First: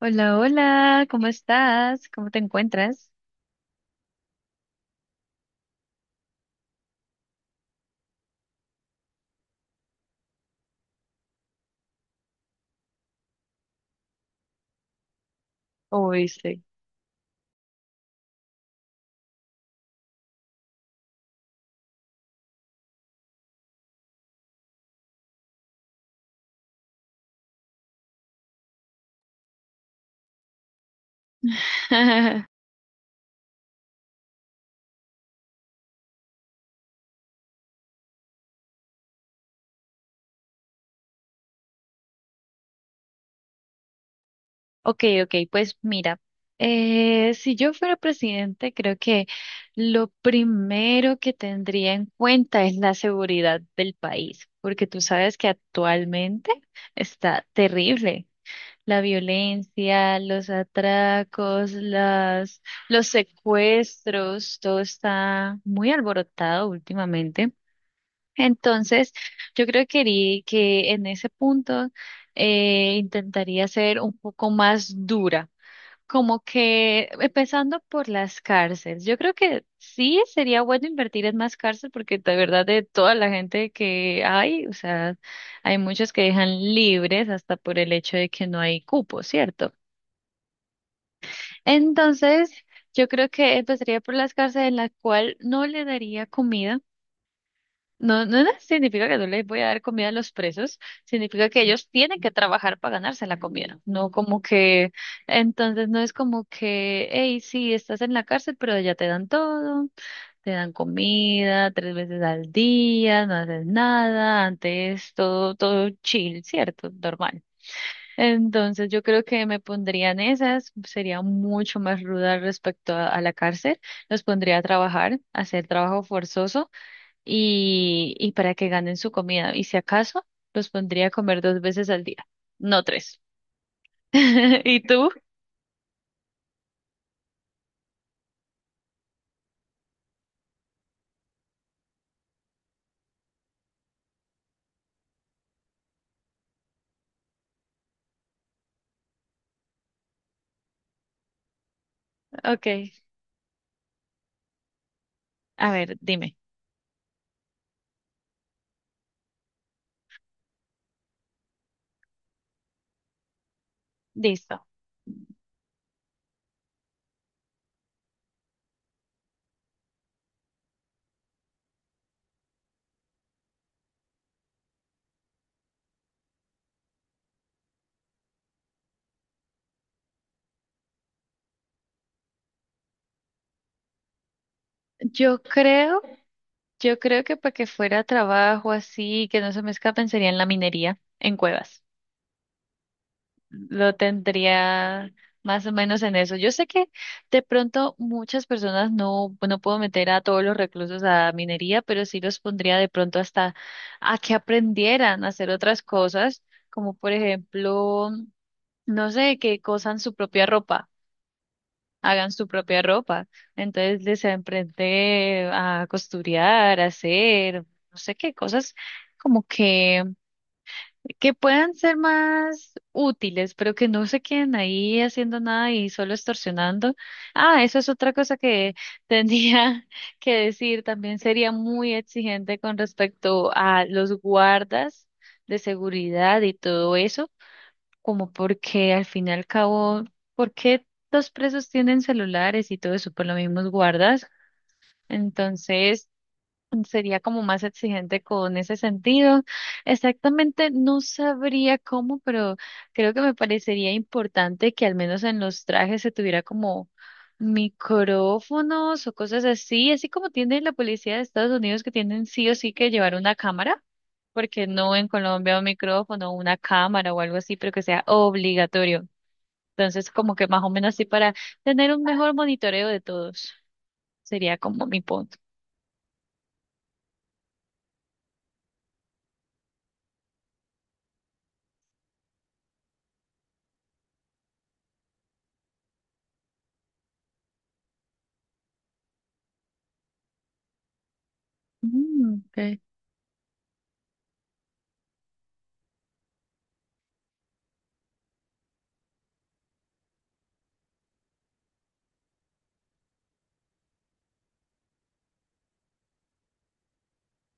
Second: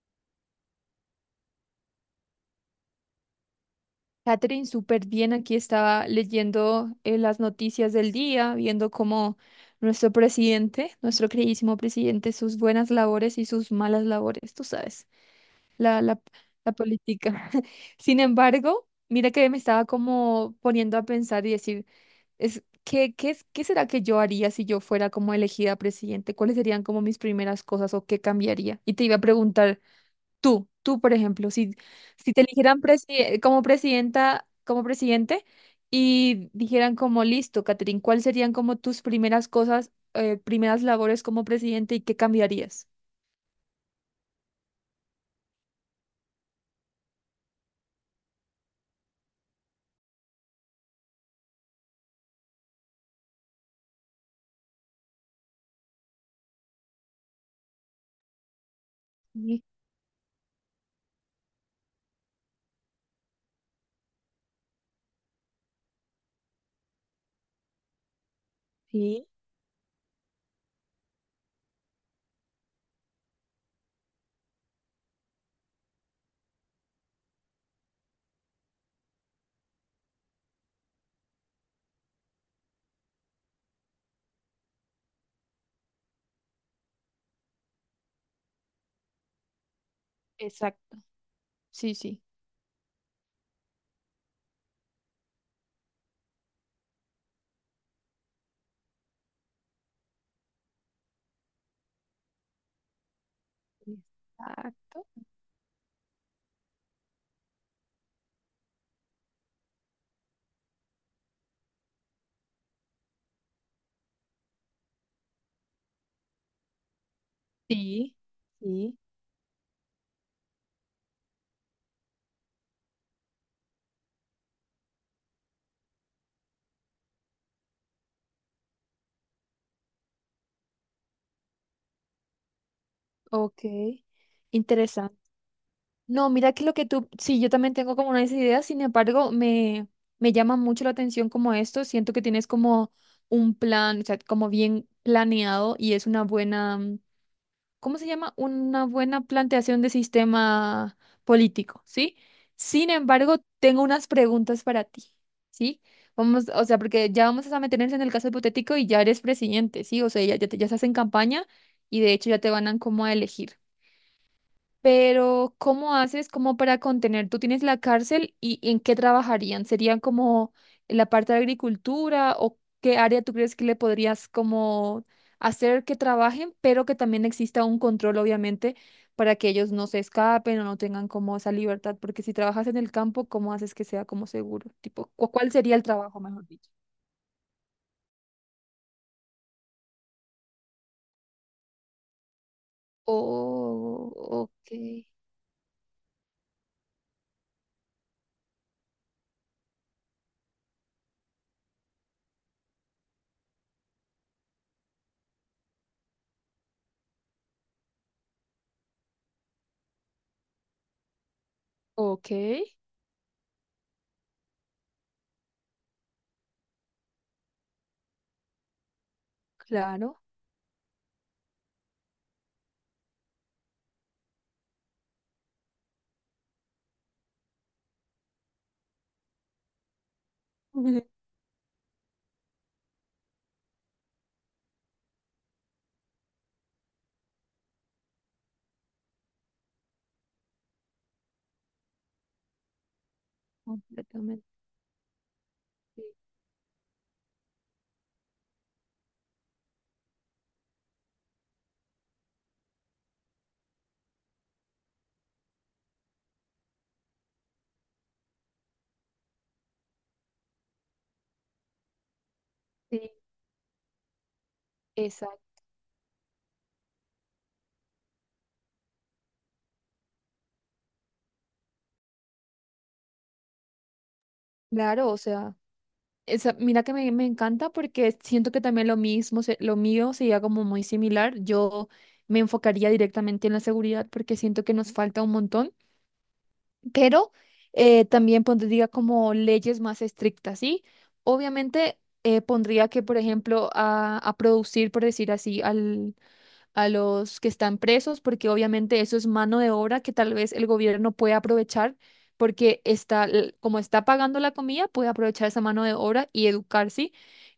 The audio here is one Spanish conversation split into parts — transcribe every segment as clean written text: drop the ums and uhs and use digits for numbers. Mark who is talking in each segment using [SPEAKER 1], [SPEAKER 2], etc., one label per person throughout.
[SPEAKER 1] Hola, hola, ¿cómo estás? ¿Cómo te encuentras?
[SPEAKER 2] Catherine, súper bien. Aquí estaba leyendo las noticias del día, viendo cómo nuestro presidente, nuestro queridísimo presidente, sus buenas labores y sus malas labores, tú sabes, la,
[SPEAKER 1] ¿Cómo
[SPEAKER 2] la,
[SPEAKER 1] viste?
[SPEAKER 2] la política. Sin embargo, mira que me estaba como poniendo a pensar y decir, ¿qué será que yo haría si yo fuera como elegida presidente? ¿Cuáles serían como mis primeras cosas o qué cambiaría? Y te iba a preguntar. Tú, por ejemplo, si te eligieran como presidenta, como presidente y dijeran como listo, Catherine, ¿cuáles serían como tus primeras cosas, primeras labores como presidente y qué cambiarías?
[SPEAKER 1] Ok, ok, pues mira, si yo fuera presidente, creo que lo primero que tendría en cuenta es la seguridad del país, porque tú sabes que actualmente está terrible. La
[SPEAKER 2] Sí,
[SPEAKER 1] violencia, los atracos, los secuestros, todo está muy alborotado últimamente. Entonces,
[SPEAKER 2] sí.
[SPEAKER 1] yo creo que, que en ese punto intentaría ser un poco más dura, como que empezando por las cárceles. Yo creo que sí sería bueno invertir en más cárceles porque de verdad de toda la gente que hay, o sea, hay muchos que dejan libres hasta por el hecho de que no hay cupo, ¿cierto?
[SPEAKER 2] Exacto. Sí, sí,
[SPEAKER 1] Entonces, yo creo que empezaría por las cárceles en las cual no le daría comida. No, no significa que no les voy a dar comida a los presos, significa que ellos tienen que trabajar para ganarse la comida, no como que,
[SPEAKER 2] exacto.
[SPEAKER 1] entonces no es como que, hey, sí, estás en la cárcel, pero ya te dan todo, te dan comida 3 veces al día, no haces nada, antes todo, todo chill, ¿cierto? Normal.
[SPEAKER 2] Sí.
[SPEAKER 1] Entonces
[SPEAKER 2] Sí.
[SPEAKER 1] yo creo que me pondrían esas, sería mucho más ruda respecto a la cárcel, los pondría a trabajar, a hacer trabajo forzoso y para que ganen su comida. Y si acaso, los pondría a comer 2 veces al día, no tres.
[SPEAKER 2] Ok,
[SPEAKER 1] ¿Y tú?
[SPEAKER 2] interesante. No, mira que lo que tú, sí, yo también tengo como unas ideas. Sin embargo, me llama mucho la atención como esto, siento que tienes como un plan, o sea, como bien planeado y es una buena, ¿cómo se llama? Una buena planteación de sistema político, ¿sí?
[SPEAKER 1] Ok,
[SPEAKER 2] Sin embargo, tengo unas preguntas para ti,
[SPEAKER 1] a
[SPEAKER 2] ¿sí?
[SPEAKER 1] ver, dime.
[SPEAKER 2] Vamos, o sea, porque ya vamos a meternos en el caso hipotético y ya eres presidente, ¿sí? O sea, ya estás en campaña y de hecho ya te van a como a elegir.
[SPEAKER 1] Listo.
[SPEAKER 2] Pero, ¿cómo haces como para contener? ¿Tú tienes la cárcel y en qué trabajarían? ¿Serían como en la parte de agricultura o qué área tú crees que le podrías como hacer que trabajen, pero que también exista un control, obviamente, para que ellos no se escapen o no tengan como esa libertad? Porque si trabajas en el campo, ¿cómo haces que sea como seguro? Tipo,
[SPEAKER 1] Yo
[SPEAKER 2] ¿cuál sería el
[SPEAKER 1] creo,
[SPEAKER 2] trabajo, mejor dicho?
[SPEAKER 1] yo creo que para que fuera trabajo así, que no se me escapen, sería en la minería, en cuevas. Lo
[SPEAKER 2] Oh, ok.
[SPEAKER 1] tendría más o menos en eso. Yo sé que de pronto muchas personas no puedo meter a todos los reclusos a minería, pero sí los pondría de pronto hasta a que aprendieran a hacer otras cosas, como por ejemplo, no sé, que cosan su propia ropa. Hagan
[SPEAKER 2] Ok,
[SPEAKER 1] su propia ropa, entonces les aprende a costurar, a hacer, no sé qué cosas como
[SPEAKER 2] claro.
[SPEAKER 1] que puedan ser más útiles, pero que no se queden ahí haciendo nada y solo extorsionando. Ah, eso es otra cosa que tenía que decir. También sería muy exigente con respecto a los guardas de seguridad y todo eso, como porque al fin y al cabo, ¿por qué los presos tienen celulares y todo eso? Por los mismos guardas.
[SPEAKER 2] Completamente.
[SPEAKER 1] Entonces, sería como más exigente con ese sentido. Exactamente, no sabría cómo, pero creo que me parecería importante que al menos en los trajes se tuviera como micrófonos o cosas así, así como tiene la policía de Estados Unidos que tienen sí o sí que
[SPEAKER 2] Sí,
[SPEAKER 1] llevar una cámara, porque no
[SPEAKER 2] sí.
[SPEAKER 1] en Colombia un micrófono, una cámara o algo así, pero que sea obligatorio. Entonces, como que más o menos así para tener un mejor monitoreo de todos, sería como mi
[SPEAKER 2] Claro, o
[SPEAKER 1] punto.
[SPEAKER 2] sea, esa, mira que me encanta porque siento que también lo mismo, lo mío sería como muy similar. Yo me enfocaría directamente en la seguridad porque siento que nos falta un montón, pero también pondría como leyes más estrictas, ¿sí? Obviamente
[SPEAKER 1] Mm, ok.
[SPEAKER 2] pondría que, por ejemplo, a producir, por decir así, a los que están presos, porque obviamente eso es mano de obra que tal vez el gobierno puede aprovechar, porque está, como está pagando la comida, puede aprovechar esa mano de obra y educarse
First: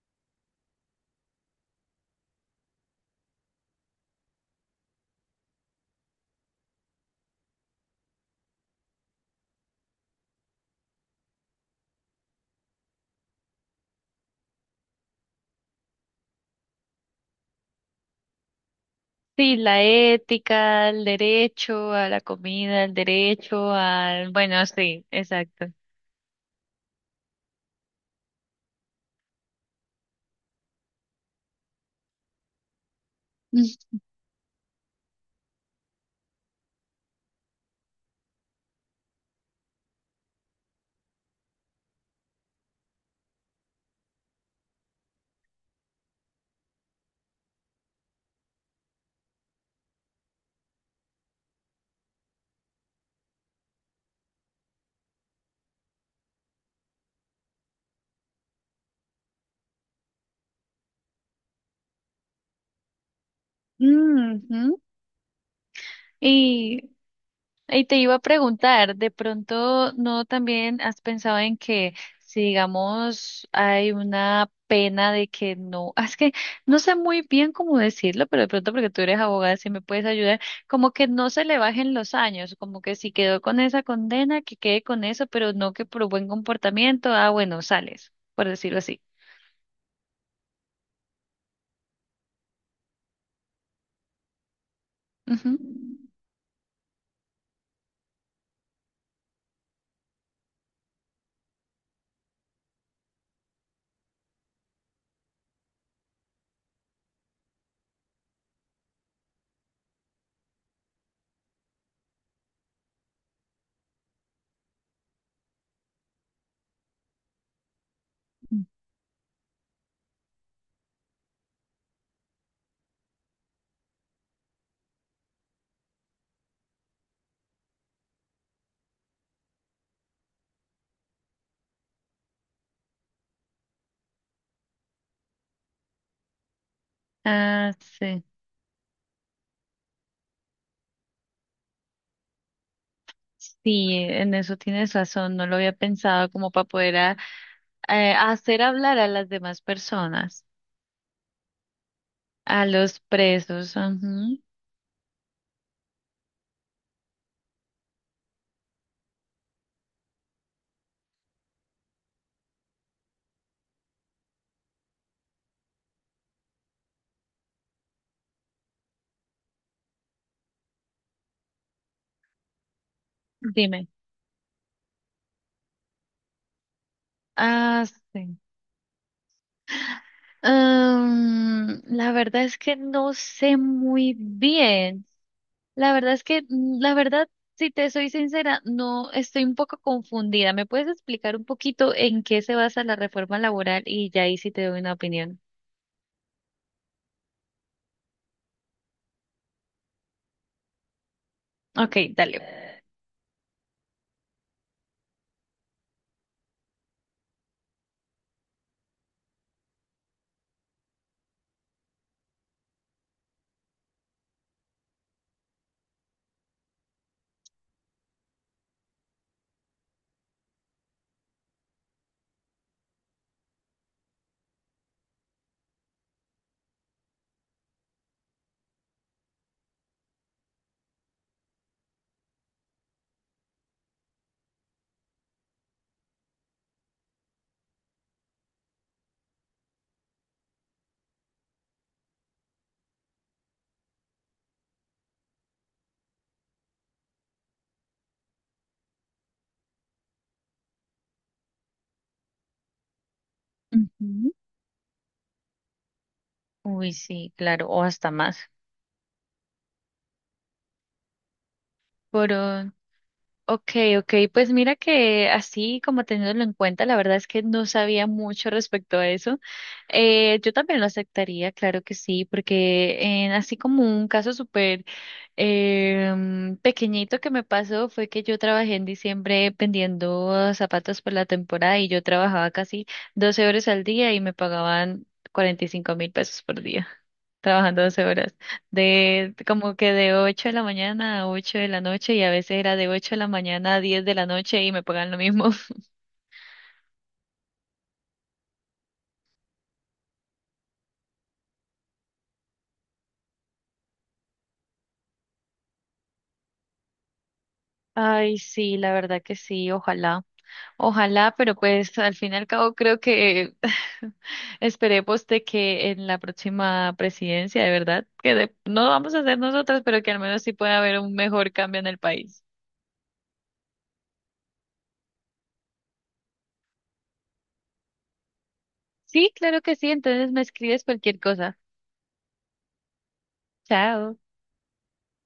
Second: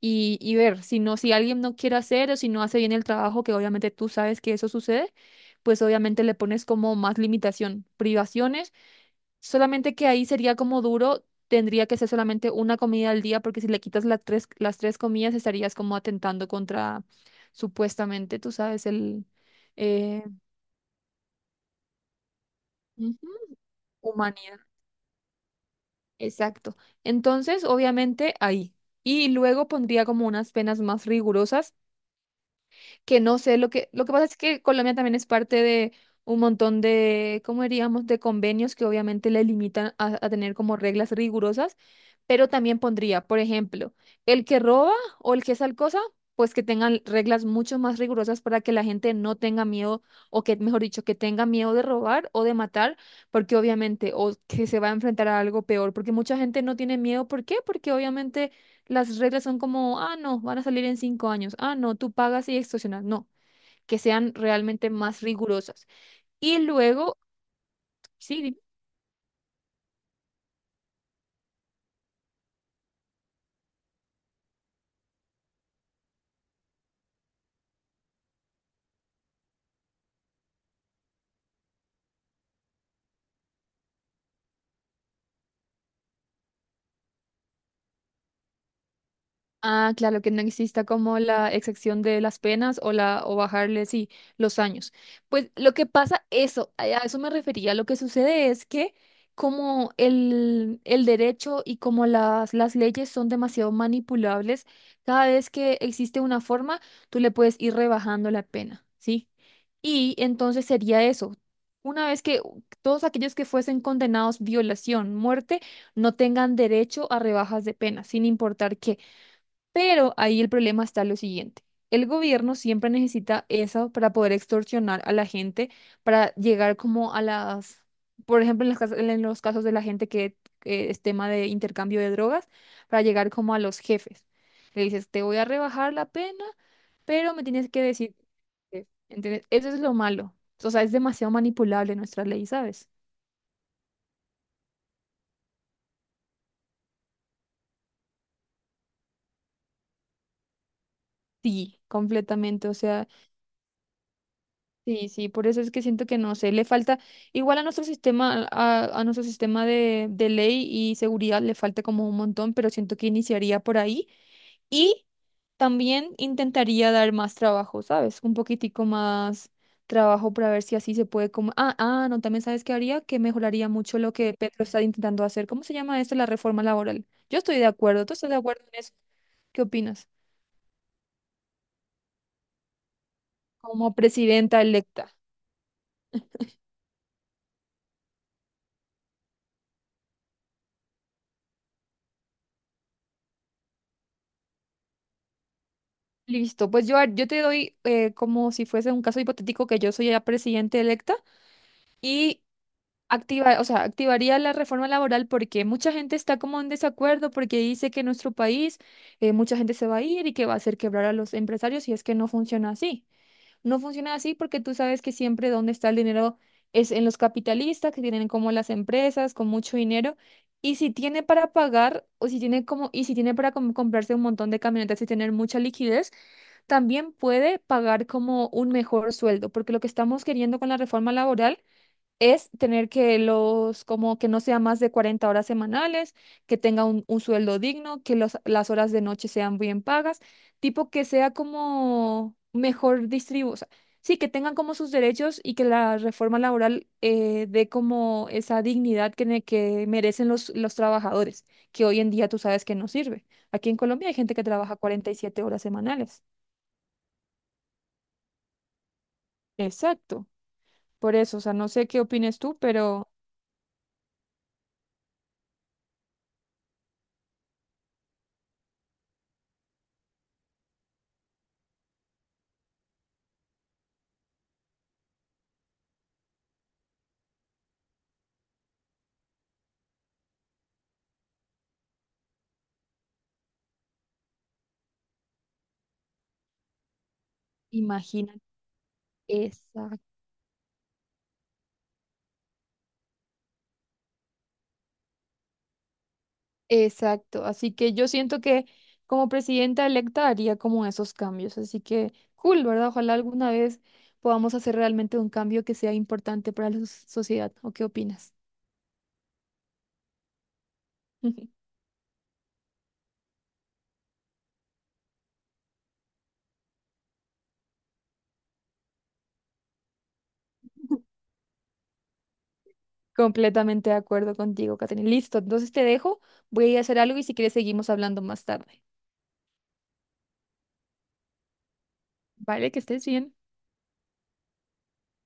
[SPEAKER 2] y ver si no, si alguien no quiere hacer o si no hace bien el trabajo, que obviamente tú sabes que eso sucede, pues obviamente le pones como más limitación, privaciones. Solamente que ahí sería como duro, tendría que ser solamente una comida al día, porque si le quitas las tres comidas estarías como atentando contra, supuestamente, tú sabes, el
[SPEAKER 1] Sí, la
[SPEAKER 2] eh,
[SPEAKER 1] ética, el derecho a la comida, el
[SPEAKER 2] ujú,
[SPEAKER 1] derecho al...
[SPEAKER 2] humanidad.
[SPEAKER 1] Bueno, sí, exacto.
[SPEAKER 2] Exacto. Entonces, obviamente, ahí. Y luego pondría como unas penas más rigurosas que no sé,
[SPEAKER 1] Ujú.
[SPEAKER 2] lo que pasa es que Colombia también es parte de un montón de, ¿cómo diríamos?, de convenios que obviamente le limitan a tener como reglas rigurosas, pero también pondría, por ejemplo, el que roba o el que es cosa, pues que tengan reglas mucho más rigurosas para que la gente no tenga miedo, o que, mejor dicho, que tenga miedo de robar o de matar, porque obviamente, o que se va a enfrentar a algo peor, porque mucha gente no tiene miedo, ¿por qué? Porque obviamente las reglas son como, ah, no, van a salir en 5 años, ah, no, tú pagas y extorsionas. No, que sean realmente más rigurosas. Y
[SPEAKER 1] Y
[SPEAKER 2] luego,
[SPEAKER 1] y te iba a
[SPEAKER 2] sí.
[SPEAKER 1] preguntar, ¿de pronto no también has pensado en que si digamos hay una pena de que no, ah, es que no sé muy bien cómo decirlo, pero de pronto porque tú eres abogada, si me puedes ayudar, como que no se le bajen los años, como que si quedó con esa condena, que quede con eso, pero no que por buen comportamiento, ah, bueno, sales, por decirlo así.
[SPEAKER 2] Ah, claro, que no exista como la exacción de las penas o la o bajarle sí los años.
[SPEAKER 1] Ujú.
[SPEAKER 2] Pues lo que pasa, eso, a eso me refería. Lo que sucede es que como el derecho y como las leyes son demasiado manipulables, cada vez que existe una forma, tú le puedes ir rebajando la pena, ¿sí? Y entonces sería eso. Una vez que todos aquellos que fuesen condenados violación, muerte, no tengan derecho a rebajas de pena, sin importar qué. Pero ahí el problema está lo siguiente. El gobierno siempre necesita eso para poder extorsionar a la gente, para llegar como a las, por ejemplo, en los casos de la gente que es tema de intercambio de drogas, para llegar como a los jefes. Le dices, te voy a rebajar la pena, pero me tienes
[SPEAKER 1] Ah,
[SPEAKER 2] que decir,
[SPEAKER 1] sí.
[SPEAKER 2] que-". ¿Entendés? Eso es lo malo. O sea, es demasiado manipulable nuestra ley, ¿sabes?
[SPEAKER 1] Sí, en eso tienes razón, no lo había pensado como para poder hacer hablar a las demás personas,
[SPEAKER 2] Sí,
[SPEAKER 1] a
[SPEAKER 2] completamente. O
[SPEAKER 1] los
[SPEAKER 2] sea...
[SPEAKER 1] presos. Ujú.
[SPEAKER 2] Sí, sí, por eso es que siento que no sé, le falta, igual a nuestro sistema, a nuestro sistema de ley y seguridad le falta como un montón, pero siento que iniciaría por ahí y también intentaría dar más trabajo, ¿sabes? Un poquitico más trabajo para ver si así se puede como, ah, ah, no, también sabes qué haría, que mejoraría
[SPEAKER 1] Dime.
[SPEAKER 2] mucho lo que Petro está intentando hacer. ¿Cómo se llama esto? La reforma laboral. Yo estoy de
[SPEAKER 1] Ah,
[SPEAKER 2] acuerdo, ¿tú estás de
[SPEAKER 1] sí.
[SPEAKER 2] acuerdo en eso? ¿Qué opinas?
[SPEAKER 1] Mm, la verdad es que no sé
[SPEAKER 2] Como
[SPEAKER 1] muy
[SPEAKER 2] presidenta
[SPEAKER 1] bien.
[SPEAKER 2] electa.
[SPEAKER 1] La verdad es que, la verdad, si te soy sincera, no estoy un poco confundida. ¿Me puedes explicar un poquito en qué se basa la reforma laboral? Y ya ahí sí te doy una opinión.
[SPEAKER 2] Listo, pues yo te doy como si fuese un caso hipotético que yo soy la presidenta electa
[SPEAKER 1] Ok, dale.
[SPEAKER 2] y activa, o sea, activaría la reforma laboral porque mucha gente está como en desacuerdo porque dice que en nuestro país mucha gente se va a ir y que va a hacer quebrar a los empresarios si es que no funciona así. No funciona así porque tú sabes que siempre donde está el dinero es en los capitalistas, que tienen como las empresas con mucho dinero. Y si tiene para pagar o si tiene como, y si tiene para comprarse un montón de camionetas y tener mucha liquidez, también puede pagar como un mejor sueldo, porque lo que estamos queriendo con la reforma laboral es tener que los, como que no sea más de 40 horas semanales, que tenga un sueldo digno, que las horas de noche sean bien pagas, tipo que sea como mejor distribuido, o sea, sí, que tengan como sus derechos y que la reforma laboral dé como esa dignidad que merecen los trabajadores, que hoy en día tú sabes que no sirve. Aquí en Colombia hay
[SPEAKER 1] Ujú.
[SPEAKER 2] gente que trabaja 47 horas semanales.
[SPEAKER 1] Uy, sí, claro, o hasta más.
[SPEAKER 2] Exacto. Por eso, o sea, no sé qué opines tú, pero
[SPEAKER 1] Okay, okay, pues mira que así como teniéndolo en cuenta, la verdad es que no sabía mucho respecto a eso. Yo también lo aceptaría, claro que sí, porque en así como un caso súper pequeñito que me pasó fue que yo trabajé en diciembre vendiendo zapatos por la temporada y yo trabajaba casi 12 horas al día y me pagaban 45.000 pesos por día, trabajando 12 horas
[SPEAKER 2] imagínate.
[SPEAKER 1] de como que
[SPEAKER 2] Exacto.
[SPEAKER 1] de 8 de la mañana a 8 de la noche y a veces era de 8 de la mañana a 10 de la noche y me pagan lo mismo.
[SPEAKER 2] Exacto, así que yo siento que como presidenta electa haría como esos cambios, así que cool, ¿verdad? Ojalá alguna vez podamos hacer realmente un cambio que sea importante para la sociedad, ¿o qué opinas?
[SPEAKER 1] Ay, sí, la verdad que sí, ojalá. Ojalá, pero pues al fin y al cabo creo que esperemos de que en la próxima presidencia, de verdad, no vamos a hacer nosotras, pero que al menos sí pueda haber un mejor cambio en el país.
[SPEAKER 2] Completamente de acuerdo contigo, Catherine. Listo, entonces te dejo, voy a ir a hacer algo y si quieres seguimos hablando más tarde.
[SPEAKER 1] Sí, claro que sí, entonces me escribes cualquier cosa.
[SPEAKER 2] Vale, que estés bien.
[SPEAKER 1] Chao.